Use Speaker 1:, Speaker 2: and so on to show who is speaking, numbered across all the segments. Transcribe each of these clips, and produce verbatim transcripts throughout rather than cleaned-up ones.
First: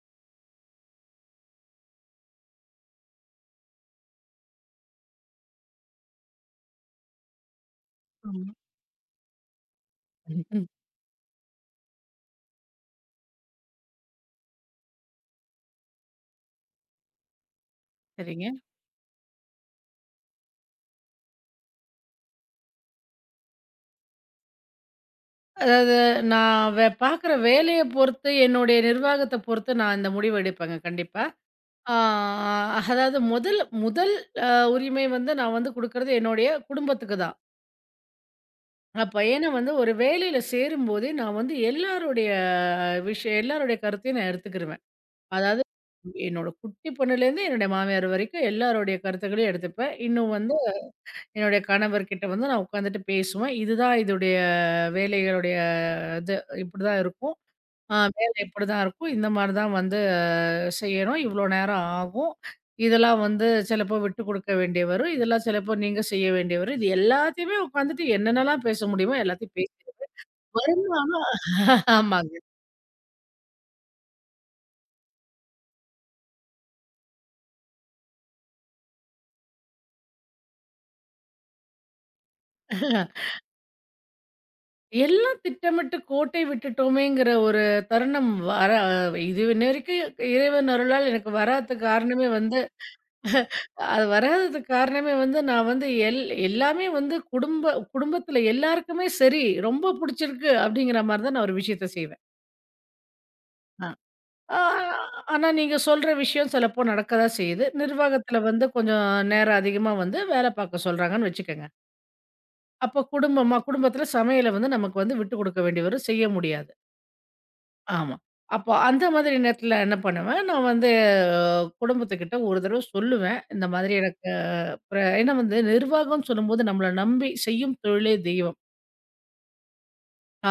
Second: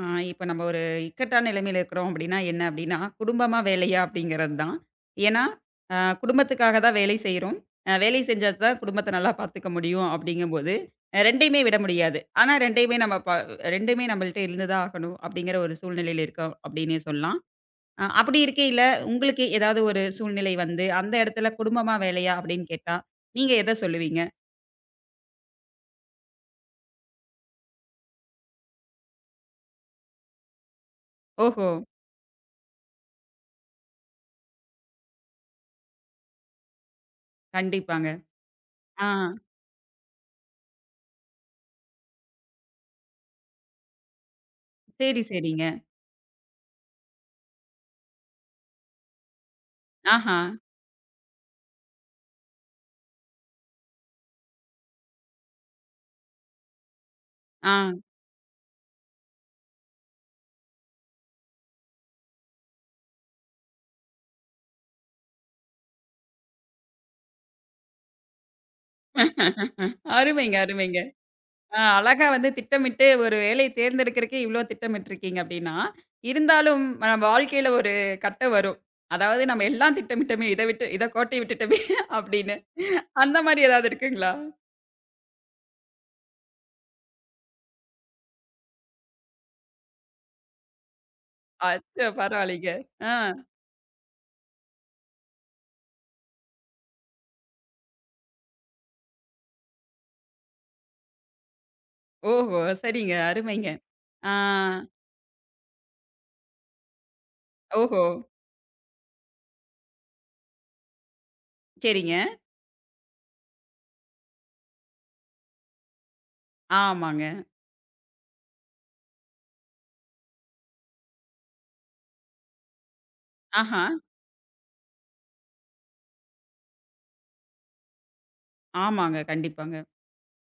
Speaker 1: ஆ இப்ப நம்ம ஒரு இக்கட்டான நிலைமையில இருக்கிறோம் அப்படின்னா என்ன அப்படின்னா, குடும்பமா வேலையா அப்படிங்கிறது தான். ஏன்னா, அ குடும்பத்துக்காக தான் வேலை செய்றோம். அ வேலை செஞ்சா
Speaker 2: ஆமா.
Speaker 1: தான் குடும்பத்த நல்லா பார்த்துக்க முடியும்
Speaker 2: ம்.
Speaker 1: அப்படிங்கும்போது, அ ரெண்டுமே விட முடியாது. ஆனா ரெண்டுமே நம்ம ப ரெண்டுமே நம்மள்ட்ட இருந்து தான் ஆகணும் அப்படிங்கிற ஒரு சூழ்நிலையில இருக்கோம் அப்படின்னே சொல்லலாம். அ அப்படி
Speaker 2: சரிங்க.
Speaker 1: இருக்கையில உங்களுக்கு ஏதாவது ஒரு சூழ்நிலை வந்து, அந்த இடத்துல குடும்பமா வேலையா அப்படின்னு கேட்டா, நீங்க எத சொல்லுவீங்க?
Speaker 2: அதாவது நான் வே பார்க்குற வேலைய பொறுத்து, என்னுடைய நிர்வாகத்த பொறுத்து நான் இந்த முடிவு எடுப்பேங்க கண்டிப்பா.
Speaker 1: ஓஹோ!
Speaker 2: ஆ அதாவது முதல் முதல் அ உரிமை வந்து நான் வந்து குடுக்குறது என்னுடைய குடும்பத்துக்கு தான்.
Speaker 1: கண்டிப்பாங்க. ஆ.
Speaker 2: அப்ப ஏன்னா வந்து ஒரு வேலையில சேரும்போதே நான் வந்து எல்லாருடைய விஷயம் எல்லாருடைய கருத்தையும் நான் எடுத்துக்கிருவேன்.
Speaker 1: சரி,
Speaker 2: அதாவது
Speaker 1: சரிங்க.
Speaker 2: என்னோட குட்டி பொண்ணுலேருந்து என்னுடைய மாமியார் வரைக்கும் எல்லாருடைய கருத்துக்களையும் எடுத்துப்பேன். இன்னும்
Speaker 1: ஆஹா.
Speaker 2: வந்து என்னுடைய கணவர்கிட்ட வந்து நான் உட்காந்துட்டு பேசுவேன். இதுதான் இதுடைய வேலைகளுடைய இது இப்படிதான் இருக்கும்.
Speaker 1: ஆ.
Speaker 2: ஆ வேலை இப்படிதான் இருக்கும். இந்த மாரி தான் வந்து ஆஹ் செய்யணும். இவ்வளோ நேரம் ஆகும். இதெல்லாம் வந்து சிலப்போ விட்டு குடுக்க வேண்டிய வரும். இதெல்லாம் சிலப்போ நீங்க செய்ய வேண்டிய வரும். இது எல்லாத்தையுமே உட்காந்துட்டு என்னென்னலாம் பேச முடியுமோ எல்லாத்தையும் பேசி
Speaker 1: அருமைங்க, அருமைங்க.
Speaker 2: வருமானம்.
Speaker 1: ஆ அழகா
Speaker 2: ஆமாங்க.
Speaker 1: வந்து திட்டமிட்டு ஒரு வேலைய தேர்ந்தெடுக்கிறதுக்கே இவ்ளோ திட்டமிட்டுருக்கீங்க அப்படின்னா, இருந்தாலும் நம்ம வாழ்க்கையில ஒரு கட்டம் வரும். அதாவது நம்ம எல்லாம் திட்டமிட்டோமே, இத விட்டு இத கோட்டை விட்டுட்டோமே அப்படின்னு. அந்த மாரி ஏதாவது இருக்குங்களா?
Speaker 2: எல்லாம் திட்டமிட்டு கோட்டை விட்டுட்டோமேங்கிற ஒரு தருணம் வர இதுவரைக்கும் இறைவன் அருளால் எனக்கு வராததுக்கு
Speaker 1: அச்சோ!
Speaker 2: காரணமே வந்து
Speaker 1: பரவாயில்லைங்க. ஆ.
Speaker 2: அது வராததுக்கு காரணமே வந்து, நான் வந்து எல் எல்லாமே வந்து குடும்ப குடும்பத்தில எல்லாருக்குமே சரி, ரொம்ப புடிச்சிருக்கு அப்படிங்கிற மாரி தான் நான் ஒரு விஷயத்த செய்வேன்.
Speaker 1: ஓஹோ! சரிங்க. அருமைங்க.
Speaker 2: ஆ.
Speaker 1: ஆ.
Speaker 2: ஆ ஆனா நீங்க சொல்ற விஷயம் சிலப்போ நடக்க தான் செய்யுது.
Speaker 1: ஓஹோ!
Speaker 2: நிர்வாகத்தில வந்து கொஞ்சம் நேரம் அதிகமா வந்து வேலை பார்க்க சொல்றாங்கன்னு வச்சுக்கங்க.
Speaker 1: சரிங்க.
Speaker 2: அப்போ குடும்பமா குடும்பத்தில சமையல வந்து நமக்கு வந்து விட்டு குடுக்க வேண்டி வரும். செய்ய முடியாது.
Speaker 1: ஆமாங்க.
Speaker 2: ஆமா. அப்போ அந்த மாதிரி நேரத்துல என்ன பண்ணுவேன், நான் வந்து அஹ், குடும்பத்துக்கிட்ட ஒரு தடவ சொல்லுவேன். இந்த
Speaker 1: ஆஹா.
Speaker 2: மாதிரி எனக்கு அஹ், பிர ஏன்னா வந்து நிர்வாகம்னு சொல்லும்போது நம்மள நம்பி செய்யும் தொழிலே தெய்வம்.
Speaker 1: ஆமாங்க. கண்டிப்பாங்க.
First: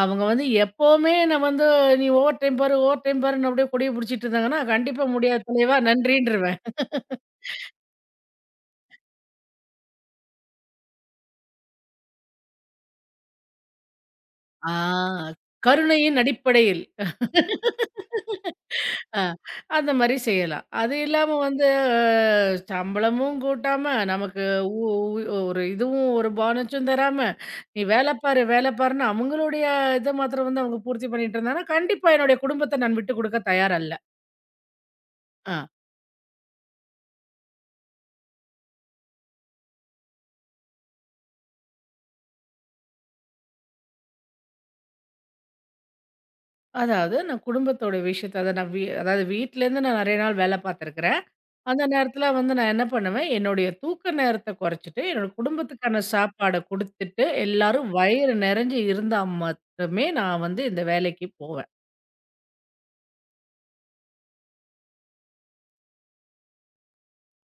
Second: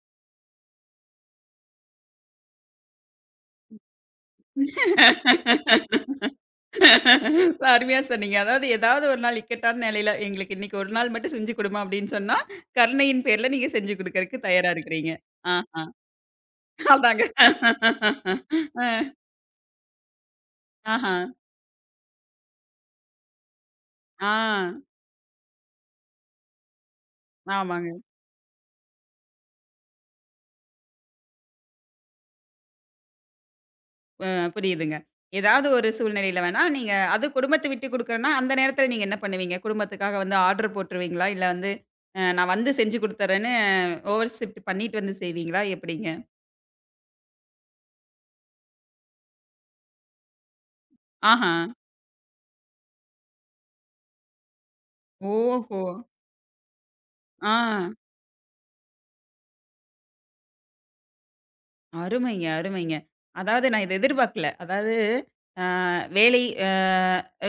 Speaker 2: அவங்க வந்து எப்பவுமே நான் வந்து நீ ஓவர் டைம் பாரு, ஓவர் டைம் பாருன்னு அப்படியே கொடிய பிடிச்சிட்டு இருந்தாங்கன்னா, கண்டிப்பா முடியாது தலைவா நன்றின்றுவேன்.
Speaker 1: அருமையா சொன்னீங்க. அதாவது ஏதாவது ஒரு நாள் இக்கட்டான நிலையில, எங்களுக்கு இன்னைக்கு ஒரு நாள் மட்டும் செஞ்சு குடும்மா அப்படின்னு சொன்னா, கருணையின் பேர்ல நீங்க செஞ்சு குடுக்கறக்கு தயாரா
Speaker 2: ஆ.
Speaker 1: இருக்கிறீங்க. ஆஹா.
Speaker 2: கருணையின் அடிப்படையில்.
Speaker 1: அதாங்க. அ.
Speaker 2: ஆ. அந்த மாரி செய்யலாம். அது
Speaker 1: ஆஹா.
Speaker 2: இல்லாம வந்து அ சம்பளமும் கூட்டாம,
Speaker 1: ஆ.
Speaker 2: நமக்கு உ உ ஒரு இதுவும் ஒரு போனஸும் தராம, "நீ
Speaker 1: ஆமாங்க.
Speaker 2: வேல பாரு, வேல பாருன்னு" அவங்களுடைய இத மாத்திரம் வந்து அவங்க பூர்த்தி பண்ணிட்டு இருந்தாங்கன்னா, கண்டிப்பா என்னுடைய குடும்பத்த நான் விட்டு குடுக்க தயார் அல்ல.
Speaker 1: அ புரியுதுங்க.
Speaker 2: ஆ.
Speaker 1: ஏதாவது ஒரு சூழ்நிலையில வேணா நீங்க அது குடும்பத்த விட்டு குடுக்கறன்னா, அந்த நேரத்துல நீங்க என்ன பண்ணுவீங்க? குடும்பத்துக்காக வந்து ஆர்டர் போட்டுருவீங்களா? இல்ல வந்து அ நான் வந்து செஞ்சு குடுத்துர்றேன்னு ஓவர் ஷிப்ட் பண்ணிட்டு வந்து செய்வீங்களா? எப்படிங்க?
Speaker 2: அதாவது நான் குடும்பத்தோட விஷயத்த அத நான் வீ அதாவது வீட்லேருந்து நான் நெறைய நாள் வேல பார்த்துருக்கிறேன்.
Speaker 1: ஆஹா.
Speaker 2: அந்த நேரத்துல வந்து நான் என்ன பண்ணுவேன், என்னுடைய தூக்க நேரத்த குறைச்சுட்டு, என்னோட
Speaker 1: ஓஹோ!
Speaker 2: குடும்பத்துக்கான சாப்பாட குடுத்துட்டு,
Speaker 1: ஆ.
Speaker 2: எல்லாரும் வயிறு நெறஞ்சு இருந்தா மட்டுமே நான் வந்து இந்த வேலைக்கு போவேன்.
Speaker 1: அருமைங்க, அருமைங்க. அதாவது நான் இத எதிர்பார்க்கல. அதாவது அ வேலை அ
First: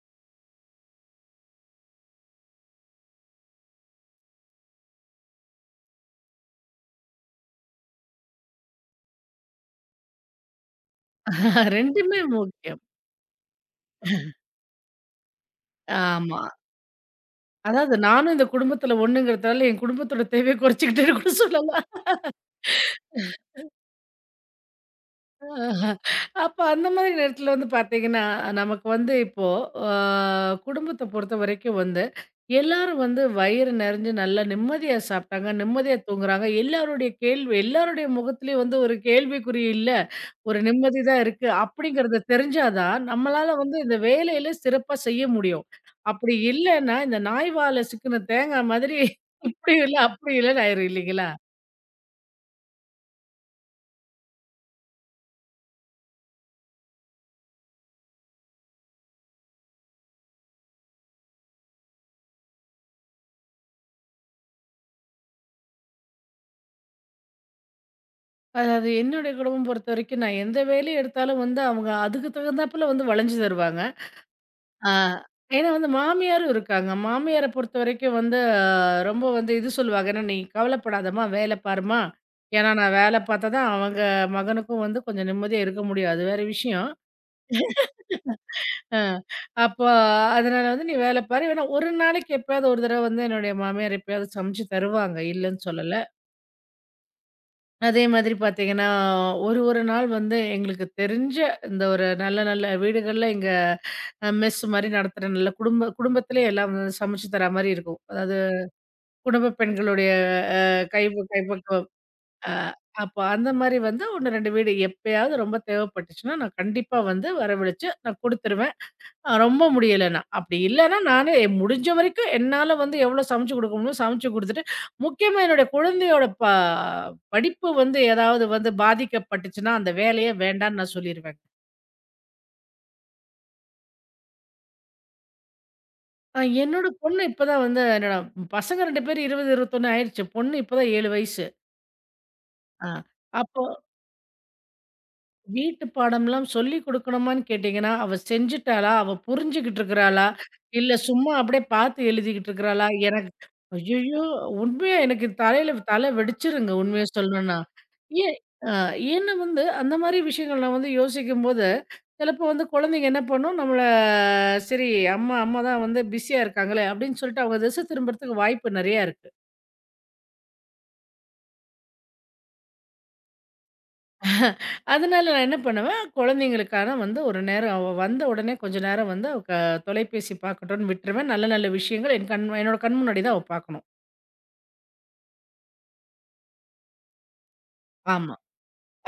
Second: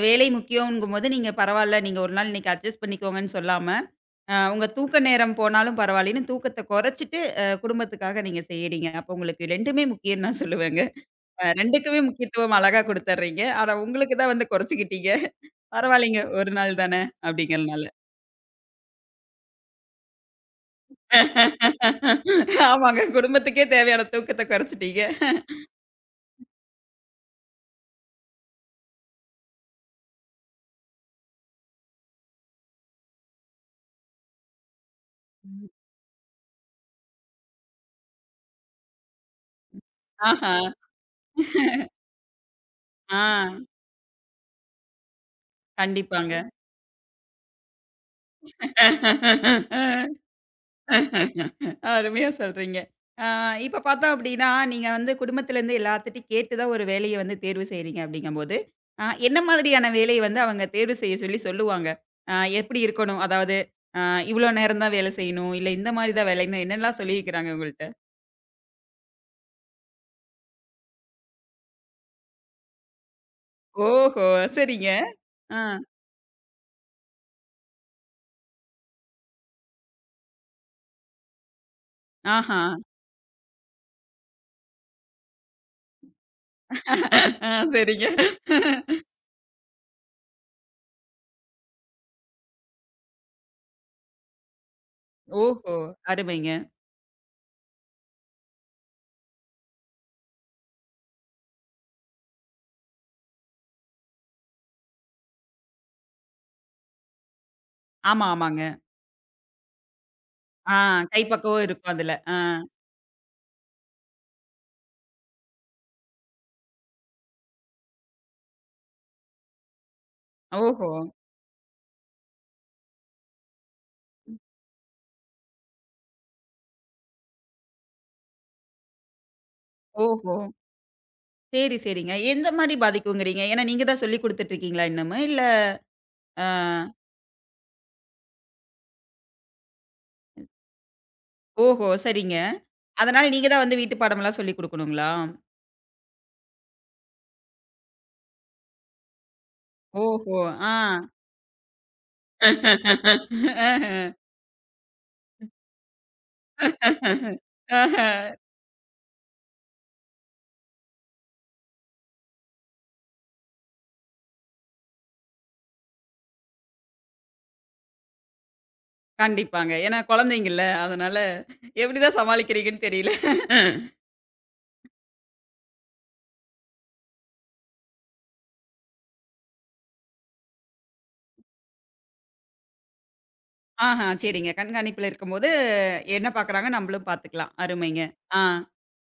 Speaker 1: வேலை முக்கியம்ங்கும்போது, நீங்க பரவால்ல, நீங்க ஒரு நாள் இன்னைக்கு அட்ஜஸ்ட் பண்ணிக்கோங்கன்னு சொல்லாம, அ உங்க தூக்க நேரம் போனாலும் பரவாயில்லன்னு தூக்கத்த குறைச்சுட்டு, அ குடும்பத்துக்காக நீங்க செய்யறீங்க. அப்போ உங்களுக்கு ரெண்டுமே முக்கியம்ன்னு நான் சொல்லுவேங்க. அ ரெண்டுக்குமே
Speaker 2: ரெண்டுமே
Speaker 1: முக்கியத்துவம் அழகா
Speaker 2: முக்கியம்.
Speaker 1: குடுத்துர்றீங்க. ஆனா உங்களுக்கு தான் வந்து குறைச்சுக்கிட்டீங்க. பரவாயில்லைங்க,
Speaker 2: ஆமா.
Speaker 1: ஒரு நாள் தானே அப்படிங்கிறனால.
Speaker 2: அதாவது நானும் இந்த குடும்பத்துல ஒண்ணுங்கிறதால, என் குடும்பத்தோட தேவைய குறைச்சுக்கிட்டேன்னு கூட சொல்லலாம்.
Speaker 1: ஆமாங்க, குடும்பத்துக்கே தேவையான தூக்கத்த குறைச்சுட்டீங்க.
Speaker 2: ஆஹா. அப்ப அந்த மாதிரி நேரத்துல வந்து பார்த்தீங்கன்னா, நமக்கு வந்து இப்போ அ குடும்பத்த பொறுத்தவரைக்கும் வந்து, எல்லாரும் வந்து வயிறு நெறஞ்சு நல்லா நிம்மதியா சாப்ட்டாங்க, நிம்மதியா தூங்குறாங்க. எல்லாருடைய கேள்வி எல்லாருடைய முகத்திலயும் வந்து ஒரு கேள்விக்குறி இல்ல.
Speaker 1: ஆஹா!
Speaker 2: ஒரு நிம்மதி தான் இருக்கு. அப்படிங்கிறது தெரிஞ்சா தான்,
Speaker 1: ஆ.
Speaker 2: நம்மளால வந்து இந்த வேலையில சிறப்பா செய்ய முடியும்.
Speaker 1: கண்டிப்பாங்க.
Speaker 2: அப்படி இல்லன்னா, இந்த நாய் வால்ல சிக்குன தேங்கா மாதிரி இப்படி இல்ல, அப்படி இல்லன்னு ஆயிரும் இல்லைங்களா?
Speaker 1: அருமையா சொல்றீங்க. ஆ இப்ப பார்த்தோம் அப்டின்னா, நீங்க வந்து குடும்பத்திலேருந்து எல்லாத்துட்டயும் கேட்டு தான் ஒரு வேலைய வந்து தேர்வு செய்றீங்க அப்டிங்கும்போது, அ என்ன மாதிரியான வேலைய வந்து அவங்க தேர்வு செய்ய சொல்லி சொல்லுவாங்க? அ எப்டி இருக்கணும்? அதாவது அ இவ்ளோ நேரம் தான் வேலை செய்யணும், இல்ல இந்த மாரி தான் வேலைன்னு என்னலாம் சொல்லியிருக்கிறாங்க உங்கள்ட்ட?
Speaker 2: அதாவது என்னுடைய குடும்பம் பொறுத்தவரைக்கும், நான் எந்த வேலைய எடுத்தாலும் வந்து அவங்க அதுக்கு தகுந்தாப்புல வந்து வளைஞ்சு தருவாங்க.
Speaker 1: ஓஹோ! சரிங்க.
Speaker 2: ஆ.
Speaker 1: ஆ.
Speaker 2: ஏன்னா வந்து மாமியாரும் இருக்காங்க. மாமியார பொறுத்தவரைக்கும் வந்து ஆஹ், ரொம்ப வந்து இது சொல்லுவாங்க. ஏன்னா, "நீ கவலைப்படாதம்மா, வேல பாரும்மா."
Speaker 1: ஆஹா.
Speaker 2: ஏன்னா நான் வேல பார்த்தா தான் அவங்க மகனுக்கும் வந்து கொஞ்சம் நிம்மதியா இருக்க முடியும். அது வேற விஷயம்.
Speaker 1: ஆ சரிங்க.
Speaker 2: ஆ. அப்போ அதனால வந்து, "நீ வேல பாரு." வேணா ஒரு நாளைக்கு எப்பயாவது ஒரு தடவ வந்து என்னுடைய மாமியார் எப்பயாவது சமைச்சு தருவாங்க. இல்லன்னு
Speaker 1: ஓஹோ!
Speaker 2: சொல்லல.
Speaker 1: அருமைங்க.
Speaker 2: அதே மாதிரி பார்த்தீங்கன்னா, ஒரு ஒரு நாள் வந்து எங்களுக்கு தெரிஞ்ச இந்த ஒரு நல்ல நல்ல வீடுகள்ல எங்க அ மெஸ் மாரி நடத்துற நல்ல குடும்ப குடும்பத்திலே எல்லாம் வந்து சமைச்சு தர மாரி இருக்கும்.
Speaker 1: ஆமா,
Speaker 2: அதாவது
Speaker 1: ஆமாங்க.
Speaker 2: குடும்ப பெண்களுடைய
Speaker 1: ஆ
Speaker 2: கை
Speaker 1: கைப்பக்குவம்
Speaker 2: கைப்பக்குவம்.
Speaker 1: இருக்கும் அதுல. ஆ.
Speaker 2: அ அப்போ அந்த மாரி வந்து ஒன்று, ரெண்டு வீடு எப்பயாவது ரொம்ப தேவைப்பட்டுச்சுன்னா, நான் கண்டிப்பா வந்து வரவழைச்சு நான் குடுத்துருவேன். அ ரொம்ப முடியலன்னா. அப்படி
Speaker 1: ஓஹோ!
Speaker 2: இல்லன்னா, நானு முடிஞ்ச வரைக்கும் என்னால வந்து எவ்வளோ சமைச்சு குடுக்க முடியுமோ சமைச்சு குடுத்துட்டு, முக்கியமா என்னுடைய குழந்தையோட ப படிப்பு வந்து ஏதாவது வந்து பாதிக்கப்பட்டுச்சுன்னா, அந்த வேலையே
Speaker 1: ஓஹோ!
Speaker 2: வேண்டான்னு நான் சொல்லிருவேங்க.
Speaker 1: சரி, சரிங்க. எந்த மாரி பாதிக்குங்கிறீங்க? ஏன்னா நீங்க தான் சொல்லிக் குடுத்துட்டு இருக்கீங்களா இன்னமும்? இல்ல
Speaker 2: அ
Speaker 1: ஆ
Speaker 2: என்னோட பொண்ணு இப்ப தான் வந்து என்னோட பசங்க ரெண்டு பேரும் இருபது, இருபத்தொன்று ஆயிடுச்சு. பொண்ணு இப்ப தான் ஏழு வயசு.
Speaker 1: ஓஹோ! சரிங்க.
Speaker 2: அ
Speaker 1: அதனால நீங்க
Speaker 2: அப்ப
Speaker 1: தான் வந்து வீட்டு பாடமெல்லாம் சொல்லிக் குடுக்கணுங்களா?
Speaker 2: வீட்டு பாடம்லாம் சொல்லிக் குடுக்கணுமான்னு கேட்டீங்கன்னா, அவ செஞ்சுட்டாளா? அவ புரிஞ்சுகிட்டு இருக்கிறாளா?
Speaker 1: ஓஹோ! ஆ.
Speaker 2: இல்ல சும்மா அப்படியே பார்த்து எழுதிக்கிட்டு இருக்கிறாளா? எனக்கு ஐயய்யோ! உண்மையா எனக்கு தலையில தலை வெடிச்சிருங்க உண்மைய சொல்லணும்னா.
Speaker 1: ஆஹ.
Speaker 2: ஏன் அ ஏன்னா வந்து அந்த மாரி விஷயங்கள் நான் வந்து யோசிக்கும்போது, சிலப்போ வந்து குழந்தைங்க என்ன பண்ணும், நம்மள சரி அம்மா அம்மா தான் வந்து பிஸியா இருக்காங்களே, அப்படின்னு சொல்லிட்டு அவங்க திசை திரும்புறதுக்கு வாய்ப்பு நெறையா இருக்கு.
Speaker 1: கண்டிப்பாங்க. ஏன்னா குழந்தைங்கள்ல. அதனால எப்படிதான் சமாளிக்கிறீங்கன்னு தெரியல.
Speaker 2: அதனால நான் என்ன பண்ணுவேன், குழந்தைங்களுக்கான வந்து ஒரு நேரம் அவ வந்த உடனே கொஞ்ச நேரம் வந்து அவ க தொலைபேசி பார்க்கட்டும்னு விட்டுருவேன். நல்ல நல்ல விஷயங்கள் என் கண் என்னோட கண் முன்னாடி தான் அவ பார்க்கணும்.
Speaker 1: ஆஹா. சரிங்க. கண்காணிப்புல இருக்கும்போது என்ன பார்க்குறாங்க நம்மளும் பார்த்துக்கலாம். அருமைங்க.
Speaker 2: ஆமா.
Speaker 1: ஆ.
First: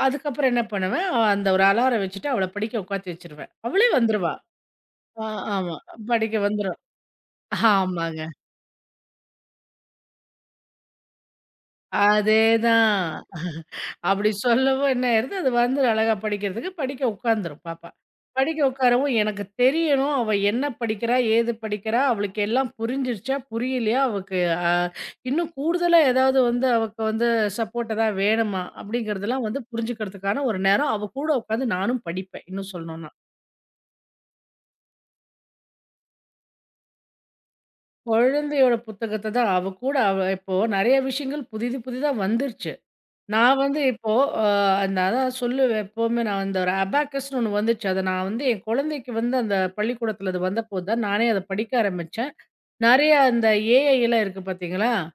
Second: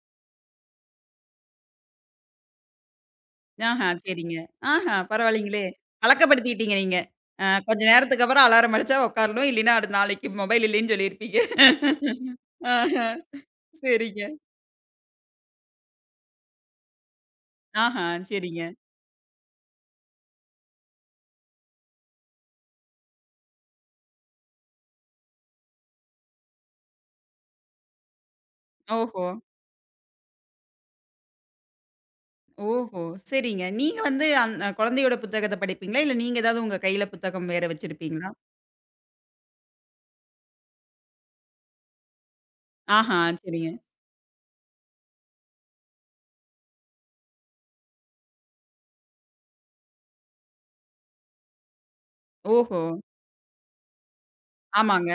Speaker 2: அதுக்கப்புறம் என்ன பண்ணுவேன், அ அந்த ஒரு அலாரம் வச்சுட்டு அவள படிக்க உட்காத்தி வச்சுருவேன்.
Speaker 1: ஆஹா,
Speaker 2: அவளே வந்துருவா.
Speaker 1: சரிங்க. ஆஹா,
Speaker 2: ஆ
Speaker 1: பரவாயில்லைங்களே!
Speaker 2: ஆமா படிக்க
Speaker 1: பழக்கப்படுத்திட்டீங்க
Speaker 2: வந்துரும்.
Speaker 1: நீங்க. அ கொஞ்ச
Speaker 2: ஆமாங்க.
Speaker 1: நேரத்துக்கு அப்புறம் அலாரம் அடிச்சா உட்காரணும். இல்லைன்னா அடுத்த நாளைக்கு மொபைல் இல்லைன்னு சொல்லியிருப்பீங்க. ஆஹா,
Speaker 2: அதேதான்.
Speaker 1: சரிங்க.
Speaker 2: அப்படி சொல்லவும் என்ன ஆயிருது, அது வந்துரும் அழகா படிக்கிறதுக்கு. படிக்க உட்காந்துரும் பாப்பா.
Speaker 1: ஆஹா,
Speaker 2: படிக்க
Speaker 1: சரிங்க.
Speaker 2: உட்காரவும் எனக்கு தெரியணும், அவ என்ன படிக்கிறா? ஏது படிக்கிறா? அவளுக்கு எல்லாம் புரிஞ்சிருச்சா? புரியலையா? அவக்கு அ இன்னும் கூடுதலா ஏதாவது வந்து அவக்கு வந்து சப்போர்ட் எதாவது வேணுமா?
Speaker 1: ஓஹோ!
Speaker 2: அப்படிங்கிறதெல்லாம் வந்து புரிஞ்சுக்கிறதுக்கான ஒரு நேரம். அவ கூட உட்காந்து நானும் படிப்பேன், இன்னும்
Speaker 1: ஓஹோ!
Speaker 2: சொல்லணும்னா.
Speaker 1: சரிங்க. நீங்க வந்து அந் குழந்தையோட புத்தகத்த படிப்பீங்களா? இல்ல நீங்க ஏதாவது உங்க கையில புத்தகம் வேற வச்சிருப்பீங்களா?
Speaker 2: குழந்தையோட புத்தகத்த தான் அவ கூட அவ இப்போ நெறைய விஷயங்கள் புதிது புதிதா வந்துருச்சு.
Speaker 1: ஆஹா,
Speaker 2: நான்
Speaker 1: சரிங்க.
Speaker 2: வந்து இப்போ அ அந்த அதான் சொல்லுவேன் எப்பவுமே நான் அந்த ஒரு அபாக்கஸ்ன்னு ஒண்ணு வந்துச்சு. அத நான் வந்து என் குழந்தைக்கு வந்து அந்த பள்ளிக்கூடத்துல அது வந்தபோது தான் நானே அத படிக்க ஆரம்பிச்சேன்.
Speaker 1: ஓஹோ!
Speaker 2: நெறைய அந்த ஏஐ எல்லாம் இருக்கு பார்த்தீங்களா?
Speaker 1: ஆமாங்க.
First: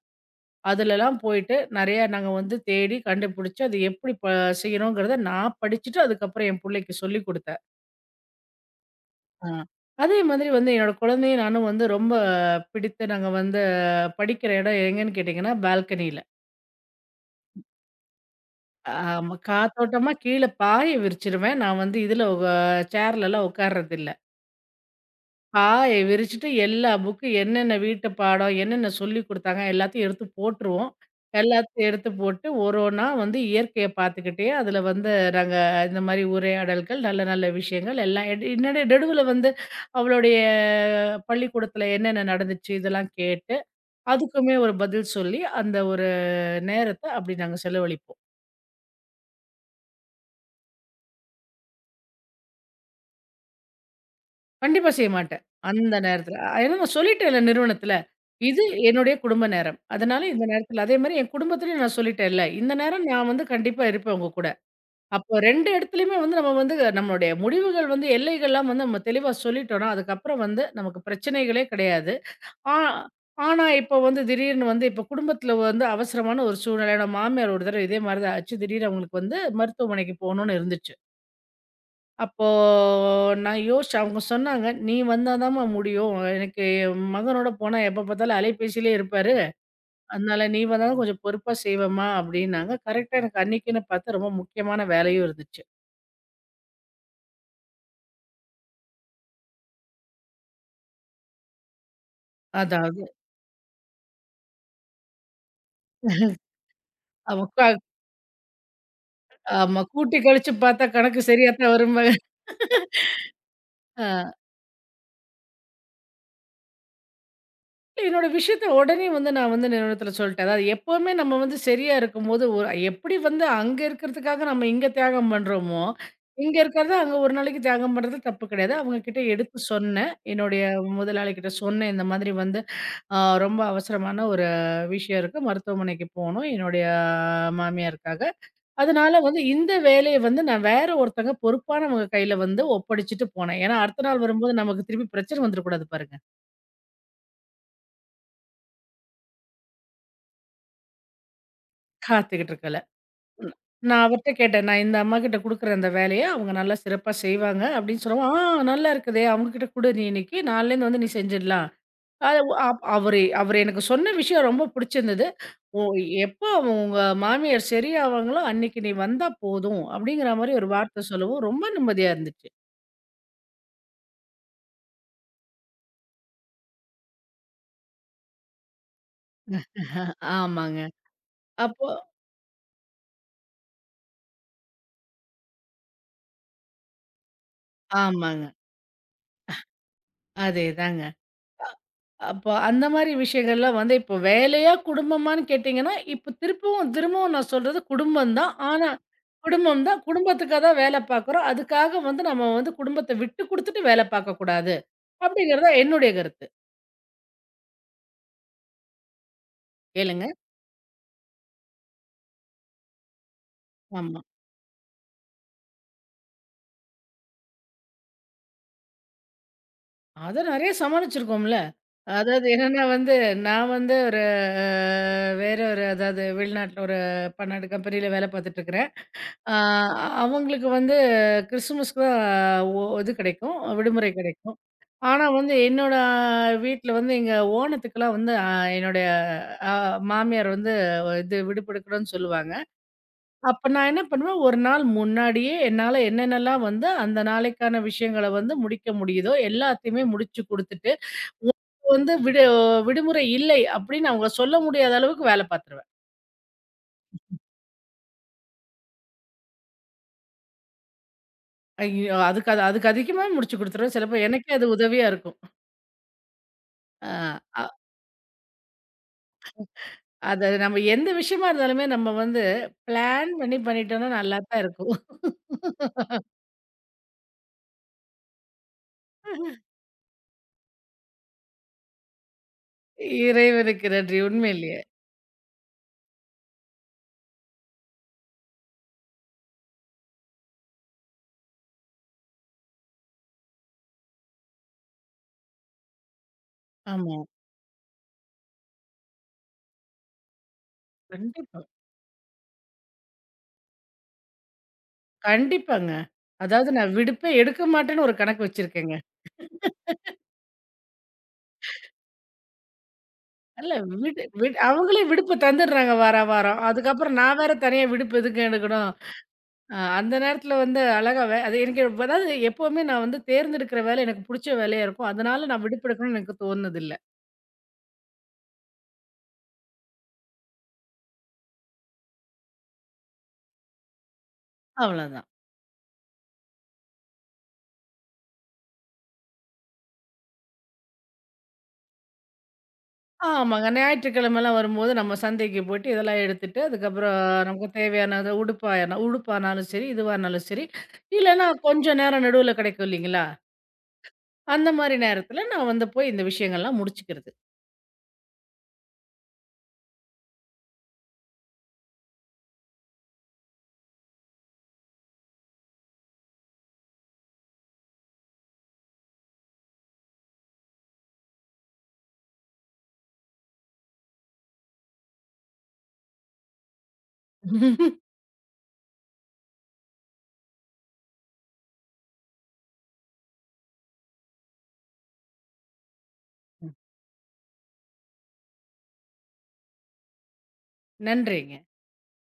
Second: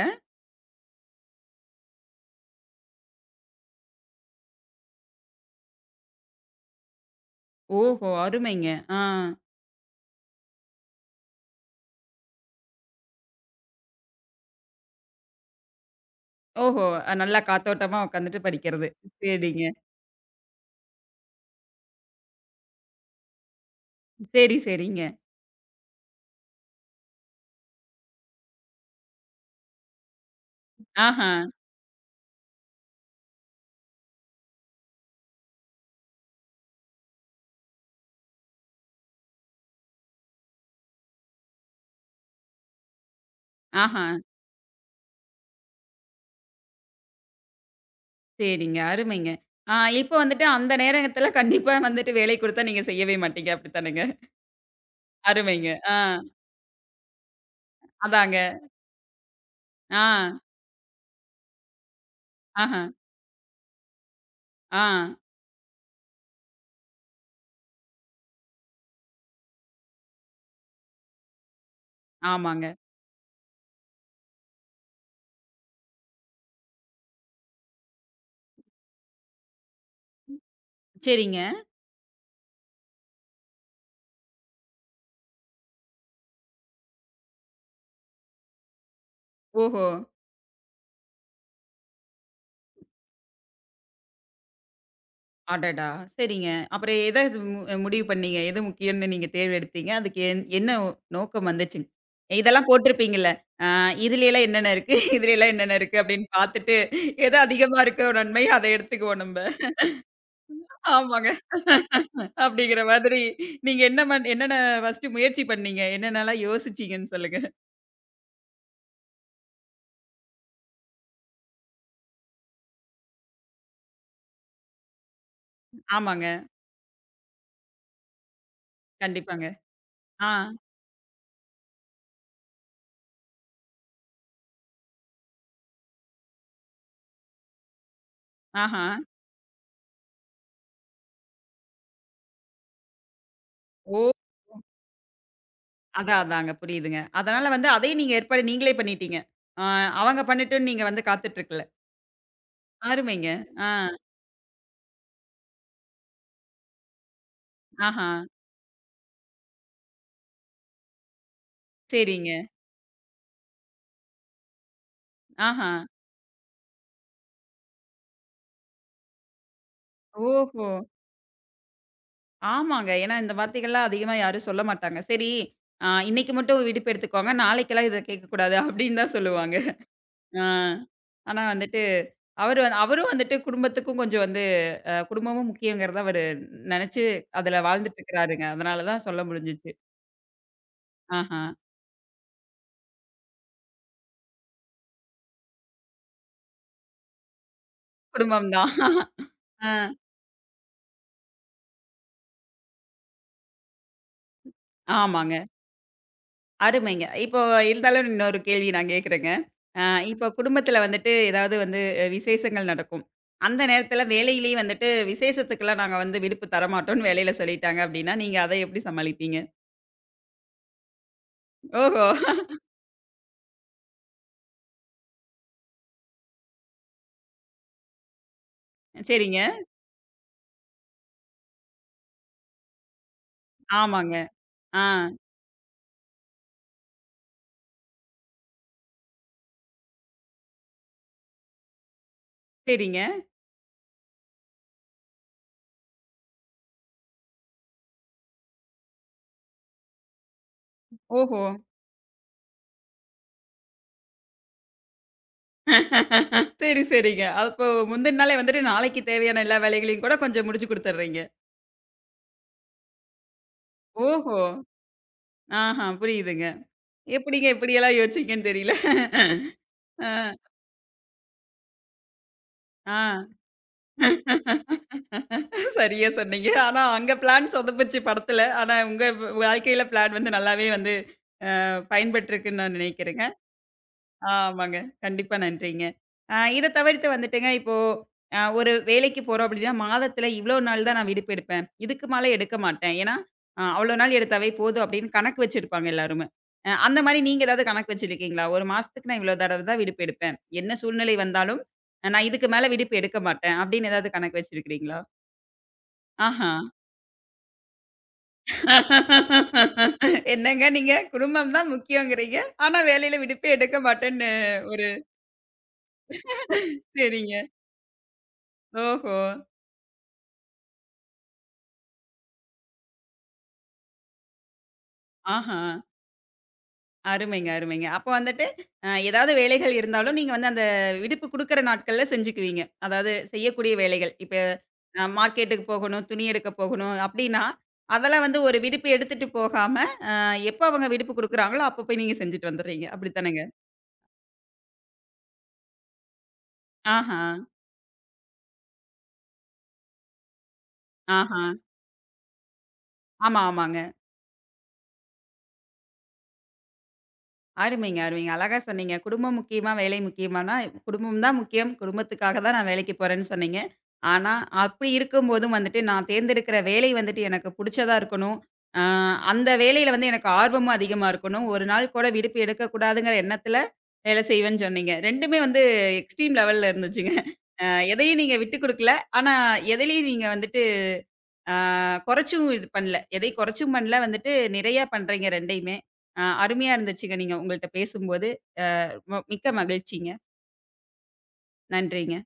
Speaker 2: அதுலலாம் போயிட்டு நெறைய நாங்க வந்து தேடி கண்டுபிடிச்சு அது எப்படி ப செய்யணுங்கிறத நான் படிச்சுட்டு அதுக்கப்புறம் என் புள்ளைக்கு சொல்லிக் குடுத்தேன்.
Speaker 1: ஓஹோ! அருமைங்க. ஆ.
Speaker 2: ஆ. அதே மாதிரி வந்து என்னோட குழந்தையும் நானும் வந்து ரொம்ப பிடித்து நாங்க வந்து படிக்கிற இடம் எங்கன்னு கேட்டீங்கன்னா பால்கனியில.
Speaker 1: ஓஹோ! அஹ் நல்லா காத்தோட்டமா உட்காந்துட்டு படிக்கிறது.
Speaker 2: ஆமா.
Speaker 1: சரிங்க.
Speaker 2: காத்தோட்டமா கீழ பாய விரிச்சிருவேன். நான் வந்து இதுல உ சேர்லலாம் உட்கார்றதில்ல.
Speaker 1: சரி, சரிங்க.
Speaker 2: பாய விரிச்சுட்டு எல்லா புக்கு என்னென்ன வீட்டு பாடம், என்னென்ன சொல்லிக் குடுத்தாங்க எல்லாத்தையும் எடுத்து போட்டுருவோம்.
Speaker 1: ஆஹா,
Speaker 2: எல்லாத்தையும் எடுத்து போட்டு ஒரு ஒண்ணா வந்து இயற்கைய பார்த்துக்கிட்டே அதுல வந்து நாங்க இந்த மாரி உரையாடல்கள், நல்ல நல்ல விஷயங்கள் எல்லாம் எடு என்னோட நடுவுல வந்து அவளுடைய பள்ளிக்கூடத்துல என்னென்ன நடந்துச்சு இதெல்லாம் கேட்டு,
Speaker 1: ஆஹா.
Speaker 2: அதுக்குமே ஒரு பதில் சொல்லி அந்த ஒரு நேரத்த அப்படி நாங்க செலவழிப்போம்.
Speaker 1: சரிங்க. அருமைங்க. ஆ இப்ப வந்துட்டு அந்த நேரத்துல கண்டிப்பா வந்துட்டு வேலை குடுத்தா நீங்க செய்யவே மாட்டீங்க. அப்படித்தானேங்க?
Speaker 2: கண்டிப்பா செய்ய மாட்டேன்.
Speaker 1: அருமைங்க. ஆ
Speaker 2: அந்த நேரத்துல. ஏன்னா நான் சொல்லிட்டேன்ல நிறுவனத்துல.
Speaker 1: அதாங்க.
Speaker 2: இது என்னுடைய குடும்ப நேரம்.
Speaker 1: ஆ,
Speaker 2: அதனால இந்த நேரத்துல அதே மாரி என் குடும்பத்திலயும் நான் சொல்லிட்டேன்ல. இந்த
Speaker 1: ஆஹ,
Speaker 2: நேரம் நான் வந்து கண்டிப்பா இருப்பேன் உங்க கூட.
Speaker 1: ஆ,
Speaker 2: அப்போ ரெண்டு இடத்துலயுமே வந்து நம்ம வந்து நம்மளுடைய முடிவுகள் வந்து எல்லைகள்லாம் வந்து நம்ம தெளிவா சொல்லிட்டோம்னா, அதுக்கப்புறம் வந்து நமக்கு பிரச்சனைகளே கிடையாது.
Speaker 1: ஆமாங்க.
Speaker 2: ஆ ஆனா இப்போ வந்து திடீர்னு வந்து இப்போ குடும்பத்துல வந்து அவசரமான ஒரு சூழ்நிலை. என்னோட மாமியார் ஒரு தடவ இதே மாரி தான் ஆச்சு. திடீர்னு அவங்களுக்கு வந்து மருத்துவமனைக்கு போணும்னு இருந்துச்சு.
Speaker 1: சரிங்க.
Speaker 2: அப்போ நான் யோசிச்சேன். அவங்க சொன்னாங்க, "நீ வந்தா தாம்மா முடியும். எனக்கு என் மகனோட போனா எப்ப பார்த்தாலும் அலைபேசியிலே இருப்பாரு.
Speaker 1: ஓஹோ!
Speaker 2: அதனால நீ வந்தா தான் கொஞ்சம் பொறுப்பா செய்வேம்மா" அப்படின்னாங்க. கரெக்ட்டா எனக்கு அன்னைக்குன்னு பார்த்தா ரொம்ப முக்கியமான வேலையும் இருந்துச்சு.
Speaker 1: அடடா! சரிங்க. அப்புறம் எத இது மு முடிவு பண்ணீங்க? எது முக்கியம்னு நீங்க தேர்வெடுத்தீங்க? அதுக்கு என் என்ன நோக்கம் வந்துச்சுங்க? இதெல்லாம்
Speaker 2: அதாவது
Speaker 1: போட்டிருப்பீங்கல்ல. ஆ இதுலலாம் என்னென்ன இருக்கு? இதுலலாம் என்னென்ன இருக்கு? அப்படின்னு பார்த்துட்டு எது
Speaker 2: அவ உக்கா
Speaker 1: அதிகமா இருக்கோ நன்மை, அத எடுத்துக்குவோம் நம்ப.
Speaker 2: ஆமா கூட்டி கழிச்சு பார்த்தா கணக்கு
Speaker 1: ஆமாங்க.
Speaker 2: சரியா தான் வரும்பாங்க.
Speaker 1: அப்படிங்கிற மாதிரி, நீங்க என்ன மன்
Speaker 2: ஆ.
Speaker 1: என்னென்ன ஃபர்ஸ்ட்டு முயற்சி பண்ணீங்க? என்னென்னலாம் யோசிச்சீங்கன்னு சொல்லுங்க.
Speaker 2: இல்ல, என்னோட விஷயத்த உடனே வந்து நான் வந்து நிறுவனத்துல சொல்ட்டேன். அதாவது எப்பவுமே நம்ம வந்து சரியா இருக்கும்போது, ஒரு எப்படி வந்து அங்க இருக்கிறதுக்காக நம்ம இங்க தியாகம் பண்றோமோ,
Speaker 1: ஆமாங்க.
Speaker 2: இங்க இருக்கிறத அங்க ஒரு நாளைக்கு தியாகம் பண்றது தப்பு கிடையாது. அவங்க கிட்ட
Speaker 1: கண்டிப்பாங்க.
Speaker 2: எடுத்து சொன்னேன்.
Speaker 1: ஆ.
Speaker 2: என்னுடைய முதலாளி கிட்ட சொன்னேன். இந்த மாதிரி வந்து அ ரொம்ப அவசரமான ஒரு விஷயம் இருக்கு. மருத்துவமனைக்கு போணும் என்னுடைய மாமியாருக்காக.
Speaker 1: ஆஹா.
Speaker 2: அதனால வந்து இந்த வேலைய வந்து நான் வேற ஒருத்தங்க பொறுப்பானவங்க கையில வந்து ஒப்படைச்சுட்டு போனேன். ஏன்னா அடுத்த
Speaker 1: ஓ!
Speaker 2: நாள் வரும்போது நமக்கு திருப்பி பிரச்சனை வந்துடக்கூடாது பாருங்க.
Speaker 1: அதான் அதாங்க. புரியுதுங்க. அதனால வந்து அதையும் நீங்க ஏற்பாடு நீங்களே பண்ணிட்டீங்க. ஆ அவங்க பண்ணட்டும்னு நீங்க வந்து காத்துட்டு இருக்கல.
Speaker 2: காத்துக்கிட்டு இருக்கல.
Speaker 1: அருமைங்க.
Speaker 2: ம்.
Speaker 1: ஆ.
Speaker 2: நான் அவர்ட்ட கேட்டேன். நான் இந்த அம்மாகிட்ட குடுக்குறேன் அந்த வேலைய. அவங்க நல்லா சிறப்பா செய்வாங்க அப்படின்னு
Speaker 1: ஆஹா.
Speaker 2: சொல்லவும், "ஆ நல்லா இருக்குதே! அவங்ககிட்ட குடு நீ இன்னைக்கு. நாளைலருந்து வந்து நீ செஞ்சிடலாம்."
Speaker 1: சரிங்க.
Speaker 2: அது ஒ அப் அவரு அவரு எனக்கு சொன்ன விஷயம் ரொம்ப புடிச்சிருந்தது.
Speaker 1: ஆஹா.
Speaker 2: "ஓ எப்போ அவங்க உங்க மாமியார் சரியாவாங்களோ, அன்னைக்கு நீ வந்தா போதும்." அப்படிங்கிற மாரி
Speaker 1: ஓஹோ!
Speaker 2: ஒரு வார்த்தை சொல்லவும் ரொம்ப நிம்மதியா இருந்துச்சு.
Speaker 1: ஆமாங்க. ஏன்னா இந்த வார்த்தைகள்லாம் அதிகமா யாரும் சொல்ல மாட்டாங்க. சரி, ஆ இன்னைக்கு மட்டும் விடுப்பு எடுத்துக்கோங்க. நாளைக்கெல்லாம் இத கேட்கக்கூடாது அப்படின்னு தான் சொல்லுவாங்க. ஆ.
Speaker 2: ஆமாங்க.
Speaker 1: ஆனா வந்துட்டு,
Speaker 2: அப்போ
Speaker 1: அவரு அவரும் வந்துட்டு குடும்பத்துக்கும் கொஞ்சம் வந்து அ குடும்பமும் முக்கியங்கிறத அவரு நெனச்சு அதுல வாழ்ந்துட்டு
Speaker 2: ஆமாங்க.
Speaker 1: இருக்கிறாருங்க. அதனால தான் சொல்ல முடிஞ்சுச்சு.
Speaker 2: அதேதாங்க.
Speaker 1: ஆஹா.
Speaker 2: அப்போ அந்த மாரி விஷயங்கள்லாம் வந்து இப்போ வேலையா, குடும்பமான்னு கேட்டீங்கன்னா, இப்போ திருப்பவும் திரும்பவும் நான் சொல்றது குடும்பம்
Speaker 1: குடும்பம்
Speaker 2: தான்.
Speaker 1: தான்.
Speaker 2: ஆனா
Speaker 1: ஆ.
Speaker 2: குடும்பம் தான். குடும்பத்துக்கா தான் வேலை பார்க்குறோம். அதுக்காக வந்து நம்ம வந்து குடும்பத்த விட்டு குடுத்துட்டு வேலை பார்க்கக்கூடாது.
Speaker 1: ஆமாங்க.
Speaker 2: அப்படிங்கிறது தான் என்னுடைய கருத்து.
Speaker 1: அருமைங்க. இப்போ இருந்தாலும் இன்னொரு கேள்வி நான் கேட்கிறேங்க. அ இப்போ
Speaker 2: கேளுங்க.
Speaker 1: குடும்பத்துல வந்துட்டு ஏதாவது வந்து அஹ், விசேஷங்கள் நடக்கும். அந்த நேரத்துல
Speaker 2: ஆமா.
Speaker 1: வேலையிலேயே வந்துட்டு விசேஷத்துக்கெல்லாம் நாங்க வந்து விடுப்பு தரமாட்டோம்னு வேலையில சொல்லிட்டாங்க அப்டின்னா, நீங்க அத எப்டி சமாளிப்பீங்க?
Speaker 2: அத நெறைய சமாளிச்சிருக்கோம்ல.
Speaker 1: ஓஹோ!
Speaker 2: அதாவது என்னன்னா வந்து, நான் வந்து ஒரு அ வேற ஒரு அதாவது வெளிநாட்ல ஒரு பன்னாட்டு கம்பெனியில வேலை பார்த்துட்டுருக்கிறேன்.
Speaker 1: சரிங்க.
Speaker 2: ஆ அவங்களுக்கு வந்து கிறிஸ்துமஸ்க்கு தான் ஒ இது கிடைக்கும். விடுமுறை
Speaker 1: ஆமாங்க.
Speaker 2: கிடைக்கும்.
Speaker 1: ஆ.
Speaker 2: ஆனா வந்து என்னோட வீட்ல வந்து எங்க ஓணத்துக்கெல்லாம் வந்து அ என்னுடைய அ மாமியார் வந்து இது விடுப்பெடுக்கணும்னு சொல்லுவாங்க.
Speaker 1: சரிங்க.
Speaker 2: அப்ப நான் என்ன பண்ணுவேன், ஒரு நாள் முன்னாடியே என்னால என்னென்னலாம் வந்து அந்த நாளைக்கான விஷயங்கள வந்து முடிக்க முடியுதோ எல்லாத்தையுமே முடிச்சு குடுத்துட்டு,
Speaker 1: ஓஹோ!
Speaker 2: உங்களுக்கு வந்து விடு விடுமுறை இல்லை அப்படின்னு அவங்க சொல்ல முடியாத அளவுக்கு வேல பாத்துருவேன்.
Speaker 1: சரி, சரிங்க. அப்போ முந்தின நாளே வந்துட்டு நாளைக்கு தேவையான எல்லா வேலைகளையும் கூட கொஞ்சம் முடிச்சு குடுத்துடுறீங்க.
Speaker 2: ஐயோ! அதுக்கு அது அதுக்கு அதிகமா முடிச்சு குடுத்துருவேன். சிலப்போ
Speaker 1: ஓஹோ!
Speaker 2: எனக்கே அது உதவியா இருக்கும்.
Speaker 1: ஆஹா, புரியுதுங்க.
Speaker 2: ஆ,
Speaker 1: எப்படிங்க
Speaker 2: அ
Speaker 1: இப்படியெல்லாம் யோசிச்சீங்கன்னு தெரியல. அ,
Speaker 2: அது நம்ம எந்த விஷயமா இருந்தாலுமே நம்ம வந்து
Speaker 1: ஆ.
Speaker 2: பிளான் பண்ணி பண்ணிட்டோம்னா நல்லா தான் இருக்கும்.
Speaker 1: சரியா சொன்னீங்க. ஆனா அங்க பிளான் சொதப்புச்சு படத்துல. ஆனா உங்க வ் வாழ்க்கையில பிளான் வந்து நல்லாவே வந்து அ பயன்பட்டுருக்குன்னு நான் நினைக்கிறேங்க.
Speaker 2: இறைவனுக்கு நன்றி
Speaker 1: ஆமாங்க.
Speaker 2: உண்மையிலேயே.
Speaker 1: கண்டிப்பா நன்றிங்க. அ இத தவிர்த்து வந்துட்டுங்க, இப்போ அ ஒரு வேலைக்கு போறோம் அப்டின்னா, மாதத்துல இவ்ளோ நாள் தான் நான் விடுப்பு எடுப்பேன். இதுக்கு மேல எடுக்க மாட்டேன். ஏன்னா, அ அவ்ளோ நாள் எடுத்தாவே போதும் அப்டின்னு கணக்கு வச்சிருப்பாங்க எல்லாருமே. அ அந்த
Speaker 2: ஆமா.
Speaker 1: மாரி நீங்க ஏதாவது கணக்கு வச்சிருக்கீங்களா? ஒரு மாசத்துக்கு நான் இவ்ளோ தடவ தான் விடுப்பு எடுப்பேன். என்ன சூழ்நிலை வந்தாலும்,
Speaker 2: கண்டிப்பா.
Speaker 1: ஆஹ் நான் இதுக்கு மேல விடுப்பு எடுக்க மாட்டேன் அப்டின்னு ஏதாவது கணக்கு வச்சிருக்கிறீங்களா?
Speaker 2: கண்டிப்பாங்க.
Speaker 1: ஆஹா.
Speaker 2: அதாவது நான் விடுப்பே எடுக்க மாட்டேன்னு ஒரு கணக்கு வச்சிருக்கேங்க.
Speaker 1: என்னங்க நீங்க குடும்பம் தான் முக்கியங்கிறீங்க. ஆனா வேலையில விடுப்பே
Speaker 2: இல்ல
Speaker 1: எடுக்க
Speaker 2: விடு
Speaker 1: மாட்டேன்னு
Speaker 2: விடு
Speaker 1: ஒரு
Speaker 2: அவங்களே விடுப்பு தந்துடுறாங்க வாரா வாரம். அதுக்கப்புறம்
Speaker 1: சரிங்க.
Speaker 2: நான் வேற தனியா விடுப்பு எதுக்கு எடுக்கணும்?
Speaker 1: ஓஹோ!
Speaker 2: அ அந்த நேரத்தில வந்து அழகா வே அது எனக்கு அதாவது எப்பவுமே நான் வந்து தேர்ந்தெடுக்கிற வேலை எனக்கு புடிச்ச வேலையா இருக்கும். அதனால
Speaker 1: ஆஹா!
Speaker 2: நான் விடுப்பு எடுக்கணும்னு எனக்கு தோணுனதில்ல.
Speaker 1: அருமைங்க, அருமைங்க. அப்போ வந்துட்டு, அ ஏதாவது வேலைகள் இருந்தாலும் நீங்க வந்து அந்த விடுப்பு குடுக்குற நாட்கள்ல செஞ்சுக்குவீங்க. அதாவது செய்யக்கூடிய வேலைகள். இப்ப அ
Speaker 2: அவ்வளோதான்.
Speaker 1: மார்க்கெட்டுக்கு போகணும், துணி எடுக்க போகணும் அப்டின்னா, அதெல்லாம் வந்து ஒரு விடுப்பு எடுத்துட்டு போகாம, அ எப்போ அவங்க விடுப்பு குடுக்குறாங்களோ, அப்ப போய் நீங்க செஞ்சுட்டு வந்துர்றீங்க. அப்படித்தானங்க?
Speaker 2: ஆமாங்க. ஞாயிற்றுக்கிழமைலாம் வரும்போது நம்ம சந்தைக்கு போயிட்டு இதெல்லாம் எடுத்துட்டு, அதுக்கப்புறம்
Speaker 1: ஆஹா,
Speaker 2: நமக்கு தேவையான அது உடுப்பாயன உடுப்பானாலும் சரி, இதுவா இருந்தாலும் சரி,
Speaker 1: ஆஹா.
Speaker 2: இல்லன்னா கொஞ்சம் நேரம் நடுவுல கிடைக்கும் இல்லைங்களா?
Speaker 1: ஆமா, ஆமாங்க.
Speaker 2: அந்த மாரி நேரத்துல நான் வந்து போய் இந்த விஷயங்கள்லாம் முடிச்சுக்கிறது.
Speaker 1: அருமைங்க, அருமைங்க. அழகா சொன்னீங்க. குடும்பம் முக்கியமா, வேலை முக்கியமானா, குடும்பம் தான் முக்கியம். குடும்பத்துக்காக தான் நான் வேலைக்கு போறேன்னு சொன்னீங்க. ஆனா, அப்படி இருக்கும்போதும் வந்துட்டு, நான் தேர்ந்தெடுக்கிற வேலை வந்துட்டு எனக்கு புடிச்சதா இருக்கணும். அ அந்த வேலையில வந்து எனக்கு ஆர்வமும் அதிகமா இருக்கணும். ஒரு நாள் கூட விடுப்பு எடுக்கக்கூடாதுங்கிற எண்ணத்தில வேலை செய்வேன்னு சொன்னீங்க. ரெண்டுமே வந்து எக்ஸ்ட்ரீம் லெவல்ல இருந்துச்சுங்க. அ எதையும் நீங்க விட்டு குடுக்கல. ஆனா, எதிலயும் நீங்க வந்துட்டு அ கொறைச்சும் இது பண்ணல. எதையும் கொறைச்சும் பண்ணல, வந்துட்டு நிறையா பண்றீங்க ரெண்டுமே. அ அருமையா
Speaker 2: ம்.
Speaker 1: இருந்துச்சுங்க, நீங்க உங்கள்ட்ட பேசும்போது. ம மிக்க மகிழ்ச்சிங்க.
Speaker 2: நன்றிங்க.
Speaker 1: நன்றிங்க.